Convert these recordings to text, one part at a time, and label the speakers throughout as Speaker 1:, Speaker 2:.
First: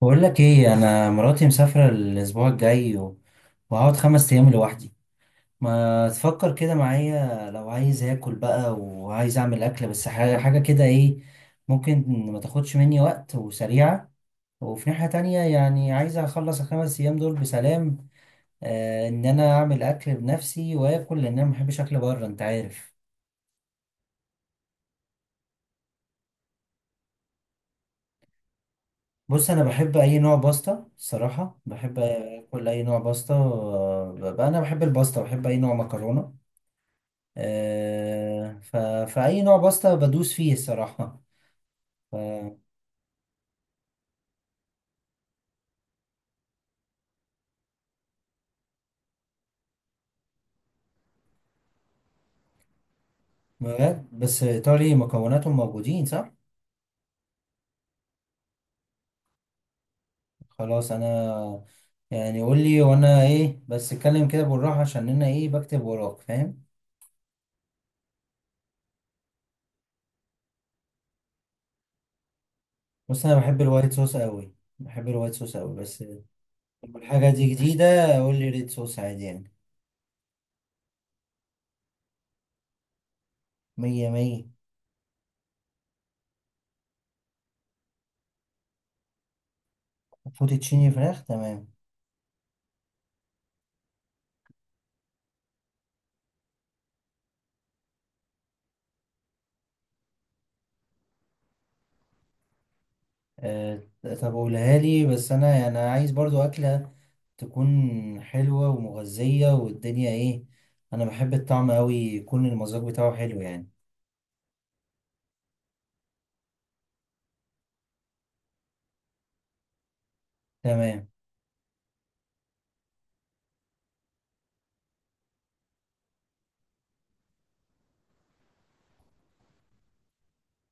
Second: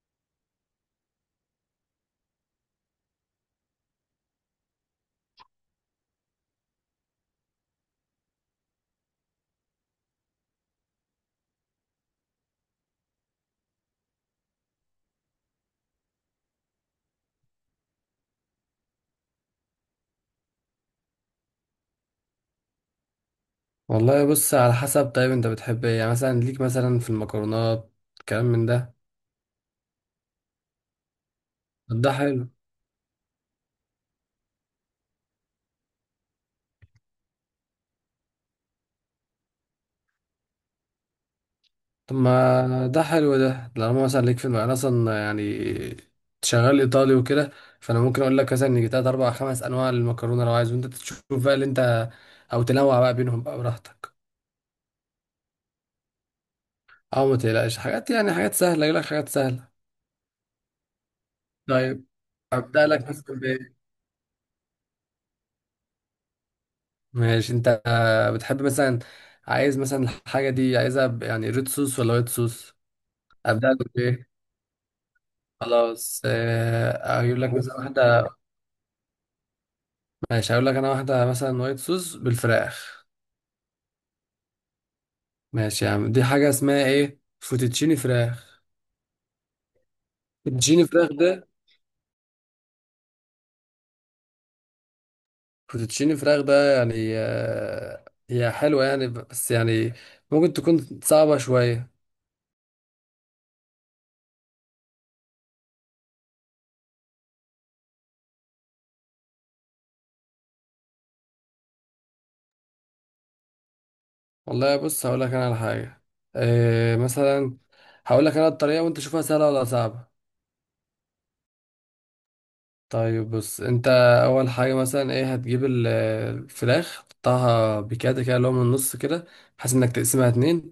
Speaker 1: بقول لك ايه، انا مراتي مسافره الاسبوع الجاي وهقعد خمس ايام لوحدي. ما تفكر كده معايا؟ لو عايز اكل بقى وعايز اعمل اكله بس حاجه حاجه كده ايه ممكن، ما تاخدش مني وقت وسريعه. وفي ناحيه تانية يعني عايز اخلص الخمس ايام دول بسلام، ان انا اعمل اكل بنفسي واكل، لان انا ما بحبش اكل بره، انت عارف.
Speaker 2: والله بص على حسب. طيب انت بتحب ايه يعني، مثلا ليك مثلا في المكرونات كلام من ده؟
Speaker 1: بص انا بحب اي نوع باستا، الصراحه بحب
Speaker 2: طب ده حلو.
Speaker 1: اكل اي نوع باستا، بقى انا بحب الباستا، بحب اي نوع مكرونه. آه، ف... فأي نوع باستا بدوس فيه الصراحة. ف...
Speaker 2: طب ما ده حلو. ده لما مثلا ليك انا اصلا يعني شغال ايطالي وكده. فانا ممكن اقول لك مثلا ان تلات اربع خمس انواع للمكرونه لو عايز، وانت تشوف بقى اللي انت، او تنوع بقى بينهم بقى
Speaker 1: بجد
Speaker 2: براحتك.
Speaker 1: بس إيطالي مكوناتهم موجودين صح؟
Speaker 2: او ما تقلقش حاجات، يعني حاجات سهله، اجيب لك حاجات سهله.
Speaker 1: خلاص أنا
Speaker 2: طيب
Speaker 1: يعني قول لي،
Speaker 2: ابدا لك
Speaker 1: وأنا
Speaker 2: مثلا
Speaker 1: إيه
Speaker 2: بايه؟
Speaker 1: بس اتكلم كده بالراحة عشان أنا إيه بكتب وراك، فاهم؟
Speaker 2: ماشي. انت بتحب مثلا، عايز مثلا الحاجه دي عايزها ب- يعني ريد صوص ولا وايت صوص؟
Speaker 1: بص أنا بحب
Speaker 2: ابدا لك
Speaker 1: الوايت صوص
Speaker 2: بايه؟
Speaker 1: أوي، بحب الوايت صوص أوي بس
Speaker 2: خلاص
Speaker 1: لو... الحاجة
Speaker 2: اقول
Speaker 1: دي
Speaker 2: لك مثلا
Speaker 1: جديدة.
Speaker 2: واحده.
Speaker 1: قول لي ريد صوص عادي يعني،
Speaker 2: ماشي، هقول لك انا واحده مثلا وايت صوص بالفراخ.
Speaker 1: مية مية.
Speaker 2: ماشي يا عم، دي حاجه اسمها ايه، فوتوتشيني فراخ. فوتوتشيني
Speaker 1: فوتوتشيني
Speaker 2: فراخ
Speaker 1: فراخ،
Speaker 2: ده،
Speaker 1: تمام.
Speaker 2: فوتوتشيني فراخ ده يعني هي حلوه يعني، بس يعني ممكن تكون صعبه شويه.
Speaker 1: أه... طب قولها لي، بس أنا يعني عايز برضو أكلة تكون حلوة ومغذية والدنيا ايه، انا بحب الطعم قوي، يكون المذاق بتاعه حلو يعني.
Speaker 2: والله بص، هقول لك انا على حاجه. مثلا هقول لك انا الطريقه وانت شوفها سهله ولا صعبه.
Speaker 1: تمام.
Speaker 2: طيب بص انت، اول حاجه مثلا ايه، هتجيب الفراخ تقطعها بكده كده، اللي هو من النص كده، بحيث انك تقسمها اتنين.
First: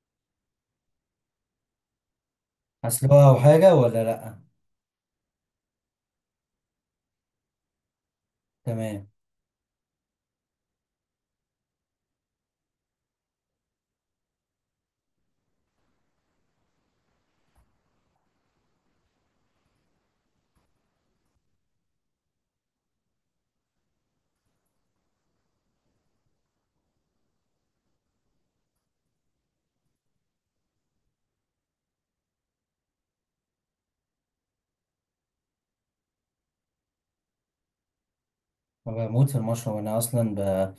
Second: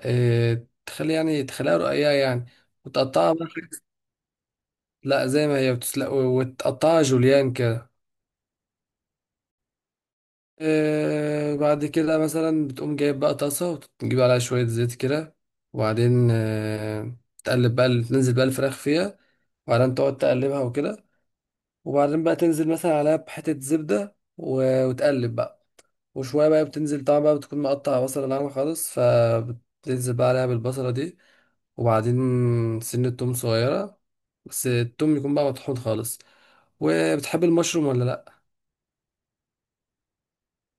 Speaker 2: اه تخلي يعني تخليها رقيقه يعني،
Speaker 1: هسلقها
Speaker 2: وتقطعها
Speaker 1: او
Speaker 2: بقى
Speaker 1: حاجة ولا لأ؟
Speaker 2: لا زي ما هي، وتسلق وتقطعها جوليان كده.
Speaker 1: تمام.
Speaker 2: اه بعد كده مثلا بتقوم جايب بقى طاسه، وتجيب عليها شويه زيت كده، وبعدين تقلب بقى تنزل بقى الفراخ فيها. وبعدين تقعد تقلبها وكده. وبعدين بقى تنزل مثلا عليها بحته زبده وتقلب بقى. وشوية بقى بتنزل طبعا بقى، بتكون مقطع بصلة ناعمة خالص، فبتنزل بقى عليها بالبصلة دي. وبعدين سنة توم صغيرة، بس التوم يكون بقى مطحون خالص. وبتحب المشروم ولا لأ؟
Speaker 1: أنا بموت في المشروم، انا اصلا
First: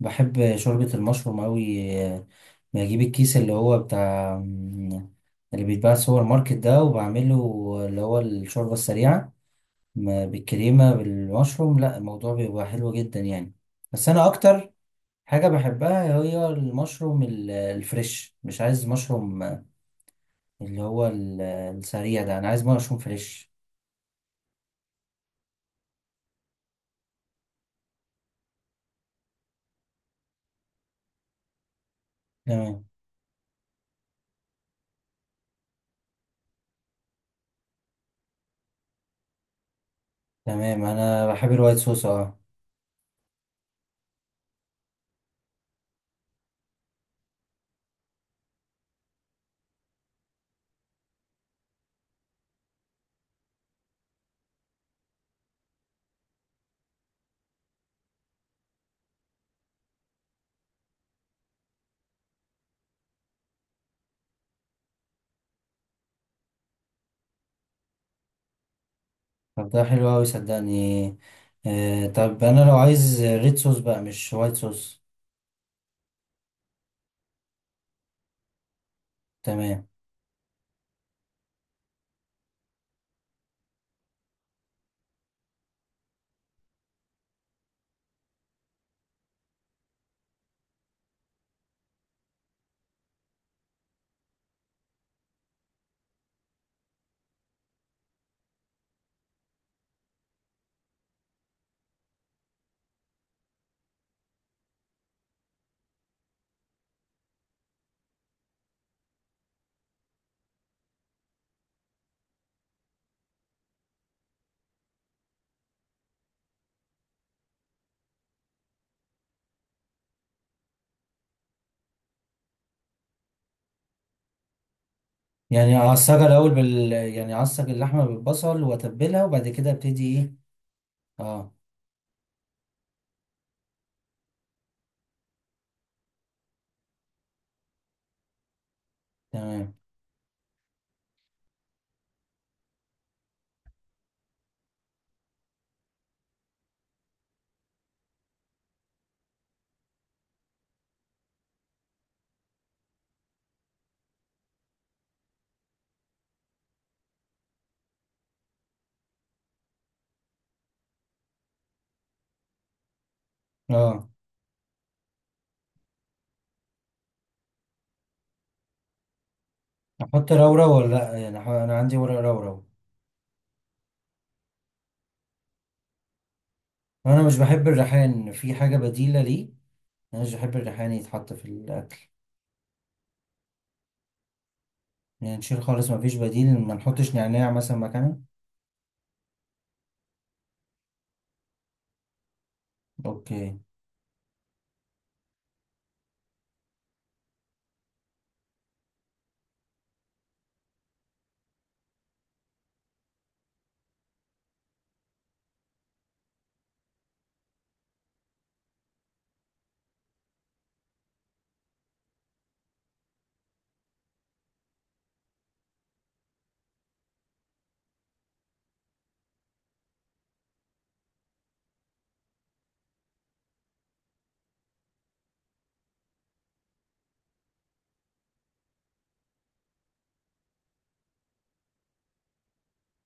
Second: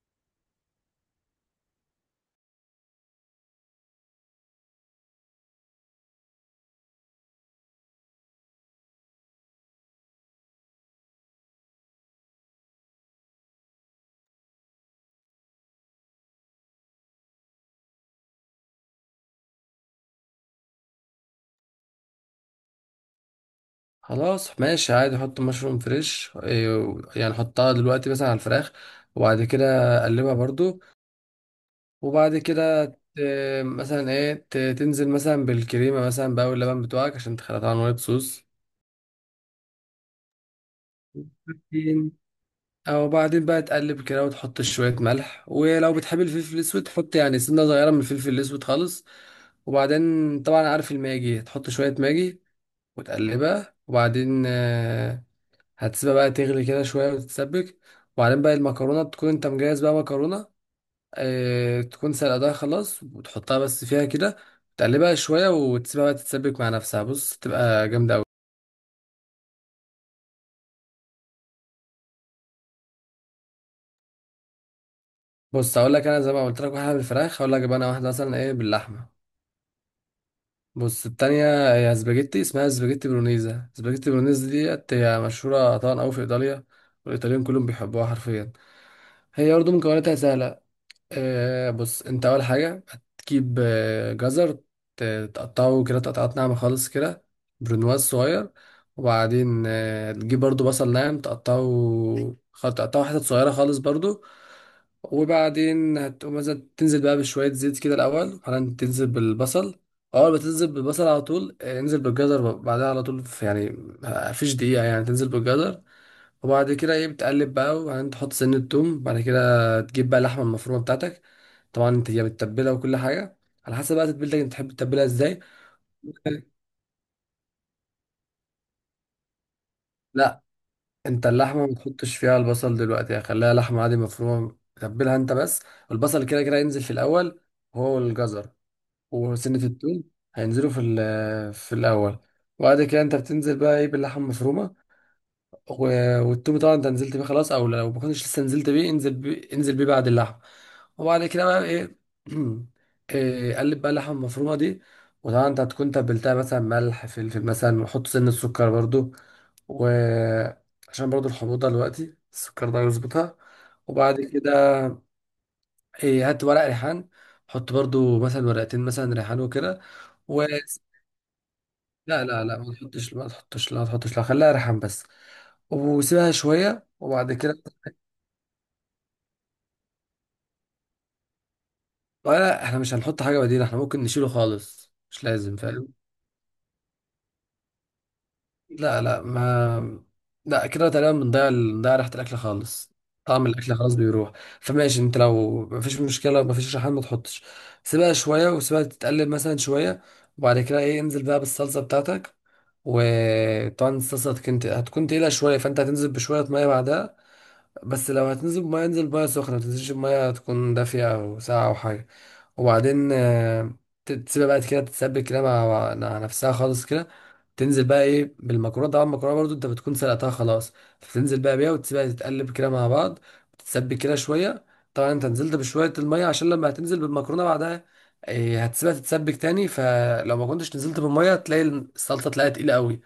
Speaker 1: بحب شوربة المشروم قوي. بجيب الكيس اللي هو بتاع اللي بيتباع في السوبر ماركت ده وبعمله، اللي هو الشوربة السريعة، بالكريمة بالمشروم. لا الموضوع بيبقى حلو جدا يعني. بس انا اكتر حاجة بحبها هي المشروم الفريش، مش عايز مشروم اللي هو السريع ده، أنا عايز مشروم فريش.
Speaker 2: خلاص ماشي عادي، حط مشروم فريش يعني حطها دلوقتي مثلا على الفراخ. وبعد كده قلبها برضو. وبعد
Speaker 1: تمام
Speaker 2: كده مثلا ايه، تنزل مثلا بالكريمة مثلا بقى واللبن بتوعك، عشان تخلطها عن وايت صوص.
Speaker 1: تمام، أنا بحب الوايت صوص، أه.
Speaker 2: او بعدين بقى تقلب كده، وتحط شوية ملح، ولو بتحب الفلفل الاسود تحط يعني سنة صغيرة من الفلفل الاسود خالص. وبعدين طبعا عارف الماجي، تحط شوية ماجي وتقلبها. وبعدين هتسيبها بقى تغلي كده شوية وتتسبك. وبعدين بقى المكرونة تكون انت مجهز بقى مكرونة، تكون سلقتها خلاص، وتحطها بس فيها كده، تقلبها شوية، وتسيبها بقى تتسبك مع نفسها. بص تبقى جامدة أوي.
Speaker 1: طب ده حلو أوي صدقني. طب أنا لو عايز ريد صوص بقى مش وايت صوص؟
Speaker 2: بص هقول لك انا، زي ما قلت لك واحدة بالفراخ، هقول لك بقى انا واحدة مثلا ايه باللحمة.
Speaker 1: تمام.
Speaker 2: بص التانية هي سباجيتي، اسمها سباجيتي برونيزا. سباجيتي برونيزا ديت هي مشهورة طبعا أوي في إيطاليا، والإيطاليين كلهم بيحبوها حرفيا. هي برضه مكوناتها سهلة. بص انت، اول حاجه هتجيب جزر، تقطعه كده تقطعات ناعمه خالص كده، برونواز صغير. وبعدين تجيب برضو بصل ناعم، تقطعه تقطعه حتت صغيره خالص برضو. وبعدين هتقوم مثلا تنزل بقى بشويه زيت كده الاول، وبعدين تنزل بالبصل. اول ما تنزل بالبصل على طول انزل بالجزر بعدها على طول، في يعني مفيش دقيقه يعني تنزل بالجزر. وبعد كده ايه بتقلب بقى، وبعدين تحط سنة توم. بعد كده تجيب بقى اللحمة المفرومة بتاعتك، طبعا انت هي متبلة وكل حاجة، على حسب بقى تتبيلتك انت تحب تتبلها ازاي.
Speaker 1: يعني أعصجها الأول يعني أعصج اللحمة بالبصل وأتبلها، وبعد كده أبتدي إيه؟
Speaker 2: لا، انت
Speaker 1: أه.
Speaker 2: اللحمة ما تحطش فيها البصل دلوقتي، يعني خليها لحمة عادي مفرومة، تتبلها انت بس. والبصل كده كده ينزل في الأول، هو الجزر وسنة
Speaker 1: تمام.
Speaker 2: التوم هينزلوا في في الأول. وبعد كده انت بتنزل بقى ايه باللحمة المفرومة. والتومي طبعا انت نزلت بيه خلاص، او لو ما كنتش لسه نزلت بيه، انزل بيه بعد اللحم. وبعد كده بقى ايه قلب بقى اللحمه المفرومه دي. وطبعا انت هتكون تبلتها مثلا ملح فلفل مثلا، وحط سن السكر برضو، وعشان برضو الحموضه دلوقتي السكر ده يظبطها.
Speaker 1: أه،
Speaker 2: وبعد كده إيه، هات ورق ريحان، حط برضو مثلا ورقتين مثلا ريحان وكده.
Speaker 1: أحط
Speaker 2: و
Speaker 1: رورة ولا لأ يعني؟ أنا عندي ورق
Speaker 2: لا لا لا،
Speaker 1: رورة.
Speaker 2: ما تحطش ما تحطش، لا ما تحطش، لا خليها ريحان بس. وسيبها شويه،
Speaker 1: وأنا
Speaker 2: وبعد
Speaker 1: مش
Speaker 2: كده
Speaker 1: بحب الريحان، في حاجة بديلة ليه؟ مش بحب الريحان يتحط في الأكل.
Speaker 2: ولا. احنا مش هنحط حاجة بديلة، احنا ممكن نشيله خالص، مش
Speaker 1: يعني
Speaker 2: لازم،
Speaker 1: نشيل
Speaker 2: فاهم؟
Speaker 1: خالص، مفيش بديل؟ ما نحطش نعناع مثلا مكانه؟
Speaker 2: لا لا ما، لا كده تقريبا بنضيع ريحة الأكل خالص، طعم
Speaker 1: أوكي.
Speaker 2: الأكل خلاص بيروح. فماشي انت لو مفيش مشكلة، مفيش ريحان ما تحطش. سيبها شوية، وسيبها تتقلب مثلا شوية، وبعد كده ايه، انزل بقى بالصلصة بتاعتك. وطبعا الصلصة هتكون تقيلة شوية، فانت هتنزل بشوية مية بعدها. بس لو هتنزل بمية، انزل بمية سخنة، متنزلش بمية تكون دافية أو ساقعة أو حاجة. وبعدين تسيبها بقى كده تتسبك كده مع نفسها خالص كده. تنزل بقى ايه بالمكرونة. طبعا المكرونة برضو انت بتكون سلقتها خلاص، فتنزل بقى بيها، وتسيبها تتقلب كده مع بعض، تتسبك كده شوية. طبعا انت نزلت بشوية المية، عشان لما هتنزل بالمكرونة بعدها إيه، هتسيبها تتسبك تاني. فلو ما كنتش نزلت بالمية تلاقي الصلصة تلاقيها تقيلة قوي.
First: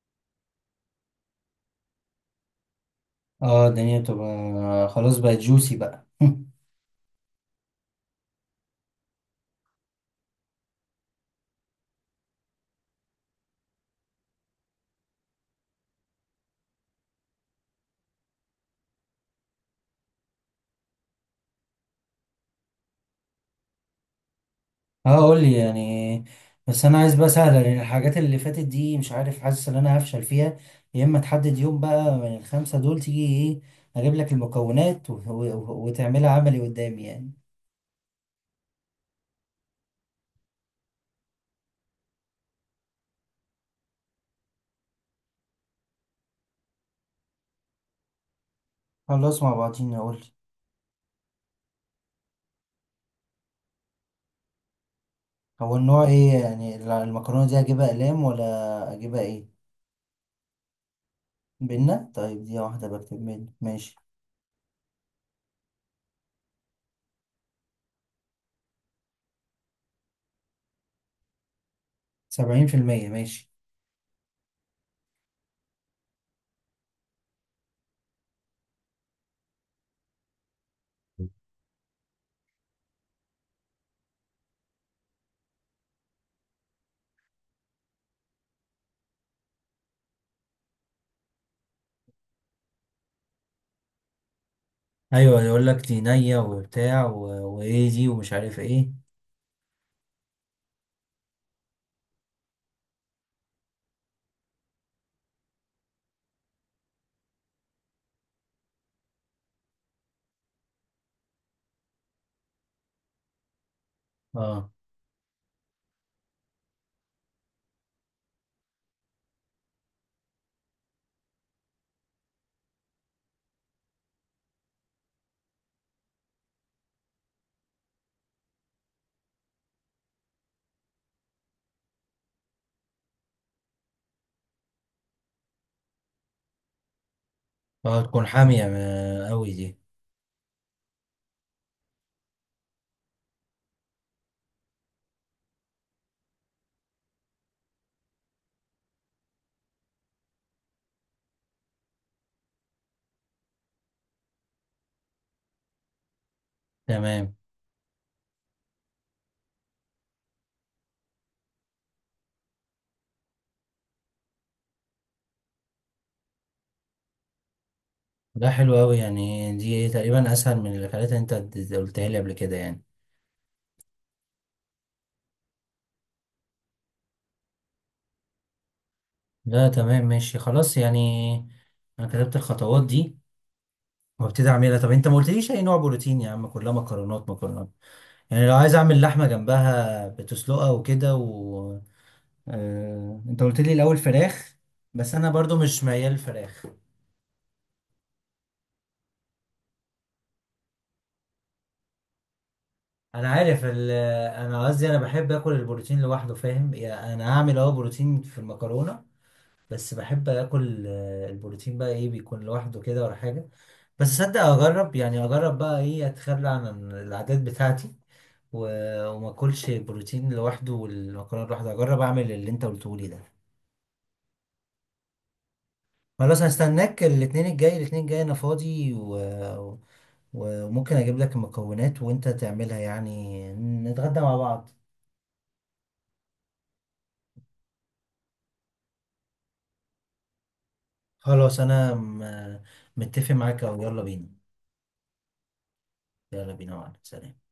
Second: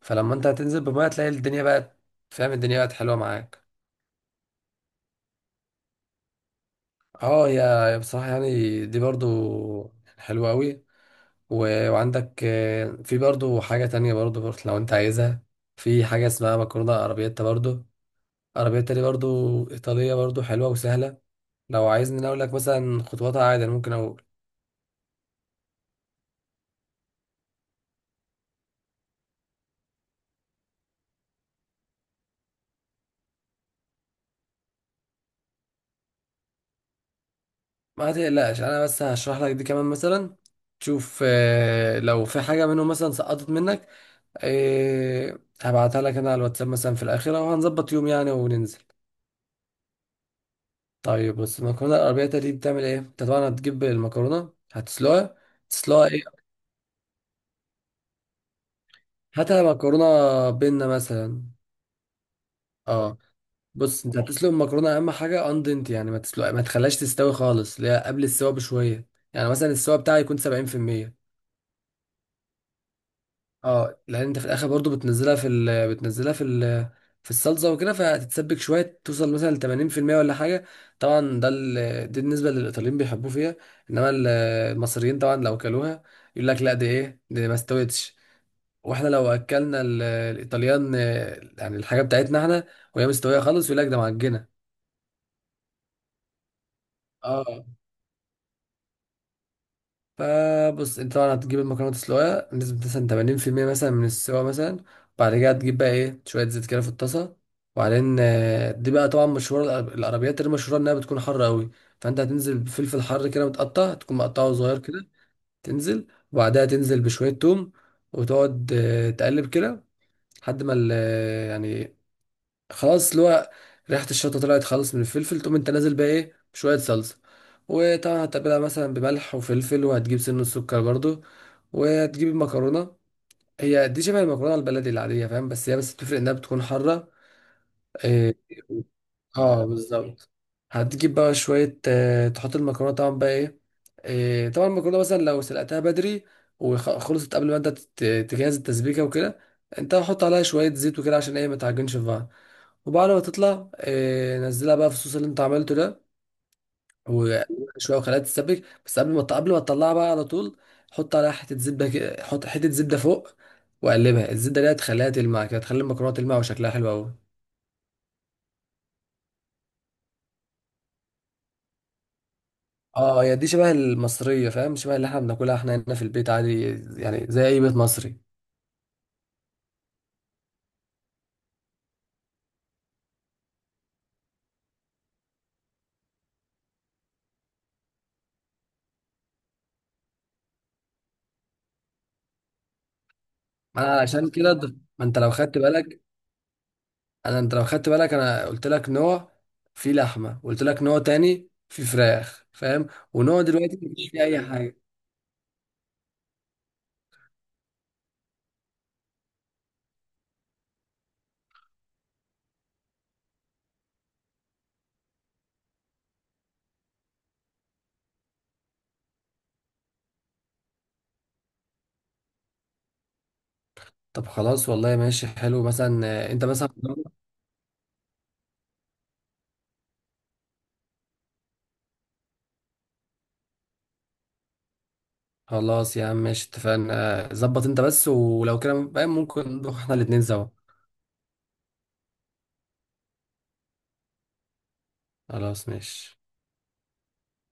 Speaker 2: فلما انت هتنزل بالمية تلاقي الدنيا بقت، فاهم، الدنيا بقت حلوة معاك.
Speaker 1: اه الدنيا بتبقى خلاص، بقت جوسي بقى.
Speaker 2: اه يا بصراحة يعني دي برضو حلوة قوي. وعندك في برضو حاجة تانية برضو لو انت عايزها، في حاجة اسمها مكرونة ارابياتا برضو. ارابياتا دي برضو ايطالية، برضو حلوة وسهلة. لو عايزني أنا اقول لك مثلا خطواتها عادي، أنا ممكن اقول.
Speaker 1: اه، قولي يعني. بس أنا عايز بقى سهلة، لأن الحاجات اللي فاتت دي مش عارف، حاسس إن أنا هفشل فيها. يا إما تحدد يوم بقى من الخمسة دول تيجي، إيه أجيب لك المكونات وتعملها عملي قدامي يعني.
Speaker 2: ما تقلقش انا بس هشرح لك دي كمان مثلا، تشوف لو في حاجة منهم مثلا سقطت منك، هبعتها لك انا على الواتساب مثلا في الاخرة، وهنظبط يوم يعني وننزل.
Speaker 1: خلاص مع بعضينا، قولي.
Speaker 2: طيب بص، المكرونه الاربعية دي بتعمل ايه. انت طبعا هتجيب المكرونه هتسلقها.
Speaker 1: هو النوع
Speaker 2: تسلقها ايه،
Speaker 1: إيه يعني، المكرونة دي أجيبها أقلام ولا أجيبها إيه؟
Speaker 2: هاتها مكرونه بينا مثلا.
Speaker 1: بينا. طيب دي واحدة،
Speaker 2: اه
Speaker 1: بكتب بينا، ماشي.
Speaker 2: بص انت هتسلق المكرونه، اهم حاجه اندنت يعني ما تسلق، ما تخليهاش تستوي خالص، اللي هي قبل السوا بشويه، يعني مثلا السوا بتاعها يكون 70%.
Speaker 1: 70%، ماشي.
Speaker 2: اه لان انت في الاخر برضو بتنزلها في في الصلصه وكده، فهتتسبك شويه، توصل مثلا ل 80% ولا حاجه. طبعا ده دي بالنسبه للايطاليين بيحبوه فيها. انما المصريين طبعا لو كلوها يقول لك لا، دي ايه دي، ما استوتش. واحنا لو اكلنا الايطاليان يعني الحاجه بتاعتنا احنا، وهي مستويه خالص، يقول لك ده معجنه.
Speaker 1: أيوة يقول لك دي نية وبتاع
Speaker 2: اه
Speaker 1: وإيه دي ومش عارف إيه.
Speaker 2: فبص انت طبعا هتجيب المكرونه تسلقها بنسبه مثلا 80% مثلا من السوا مثلا. بعد كده هتجيب بقى ايه شويه زيت كده في الطاسه. وبعدين دي بقى طبعا مشهوره، العربيات اللي مشهوره انها بتكون حاره قوي. فانت هتنزل بفلفل حر كده متقطع، تكون مقطعه
Speaker 1: أه
Speaker 2: صغير كده، تنزل. وبعدها تنزل بشويه توم، وتقعد تقلب كده لحد ما يعني خلاص اللي هو ريحه الشطه طلعت خالص من الفلفل. تقوم انت نازل بقى ايه بشويه صلصه، وطبعا هتتبلها مثلا بملح وفلفل، وهتجيب سن السكر برضو، وهتجيب المكرونه. هي دي شبه المكرونه البلدي العاديه، فاهم، هي بس بتفرق انها بتكون حاره
Speaker 1: أه، تكون
Speaker 2: إيه،
Speaker 1: حامية أوي
Speaker 2: اه
Speaker 1: دي.
Speaker 2: بالظبط. هتجيب بقى شوية تحط المكرونة طبعا بقى ايه. طبعا المكرونة مثلا لو سلقتها بدري، وخلصت قبل ما انت تجهز التسبيكة وكده، انت حط عليها شوية زيت وكده، عشان ايه ما تعجنش في بعض. وبعد ما تطلع نزلها بقى في الصوص اللي انت عملته ده،
Speaker 1: تمام،
Speaker 2: وقلبها شوية، وخليها تتسبك، بس قبل ما تطلعها بقى على طول، حط عليها حتة زبدة حط حتة زبدة فوق، وقلبها. الزبدة دي هتخليها تلمع كده، هتخلي المكرونة تلمع وشكلها حلو أوي.
Speaker 1: ده حلو أوي يعني، دي إيه تقريبا أسهل من الحاجات اللي خليتها أنت، قلتها لي قبل كده يعني.
Speaker 2: اه هي دي شبه المصرية، فاهم، شبه اللي احنا بناكلها احنا هنا في البيت عادي، يعني زي اي بيت مصري.
Speaker 1: لا تمام ماشي خلاص يعني، أنا كتبت الخطوات دي وابتدي أعملها. طب أنت ما قلتليش أي نوع بروتين يا عم؟ كلها مكرونات مكرونات، يعني لو عايز أعمل لحمة جنبها بتسلقها وكده. انت قلت لي
Speaker 2: ما انا
Speaker 1: الاول
Speaker 2: علشان كده
Speaker 1: فراخ،
Speaker 2: ما
Speaker 1: بس
Speaker 2: انت
Speaker 1: انا
Speaker 2: لو
Speaker 1: برضو
Speaker 2: خدت
Speaker 1: مش
Speaker 2: بالك،
Speaker 1: ميال فراخ.
Speaker 2: انت لو خدت بالك، انا قلت لك نوع في لحمة، وقلت لك نوع تاني في فراخ، فاهم،
Speaker 1: انا
Speaker 2: ونوع
Speaker 1: عارف
Speaker 2: دلوقتي
Speaker 1: ال-
Speaker 2: مفيش فيه اي
Speaker 1: انا
Speaker 2: حاجة.
Speaker 1: قصدي انا بحب اكل البروتين لوحده، فاهم؟ يعني انا هعمل بروتين في المكرونه، بس بحب اكل البروتين بقى ايه، بيكون لوحده كده ولا حاجه. بس صدق اجرب بقى ايه، اتخلى عن العادات بتاعتي وما اكلش البروتين لوحده والمكرونه لوحده، اجرب اعمل اللي انت قلته لي ده.
Speaker 2: طب خلاص والله، ماشي حلو مثلا.
Speaker 1: خلاص
Speaker 2: انت مثلا،
Speaker 1: هستناك الاثنين الجاي الاثنين الجاي، انا فاضي وممكن اجيب لك المكونات وانت تعملها يعني، نتغدى مع بعض.
Speaker 2: خلاص يا عم ماشي اتفقنا. ظبط انت بس ولو كده فاهم، ممكن نروح احنا الاتنين سوا.
Speaker 1: خلاص انا متفق معاك، او يلا بينا،
Speaker 2: خلاص ماشي.
Speaker 1: يلا بينا معاك، سلام.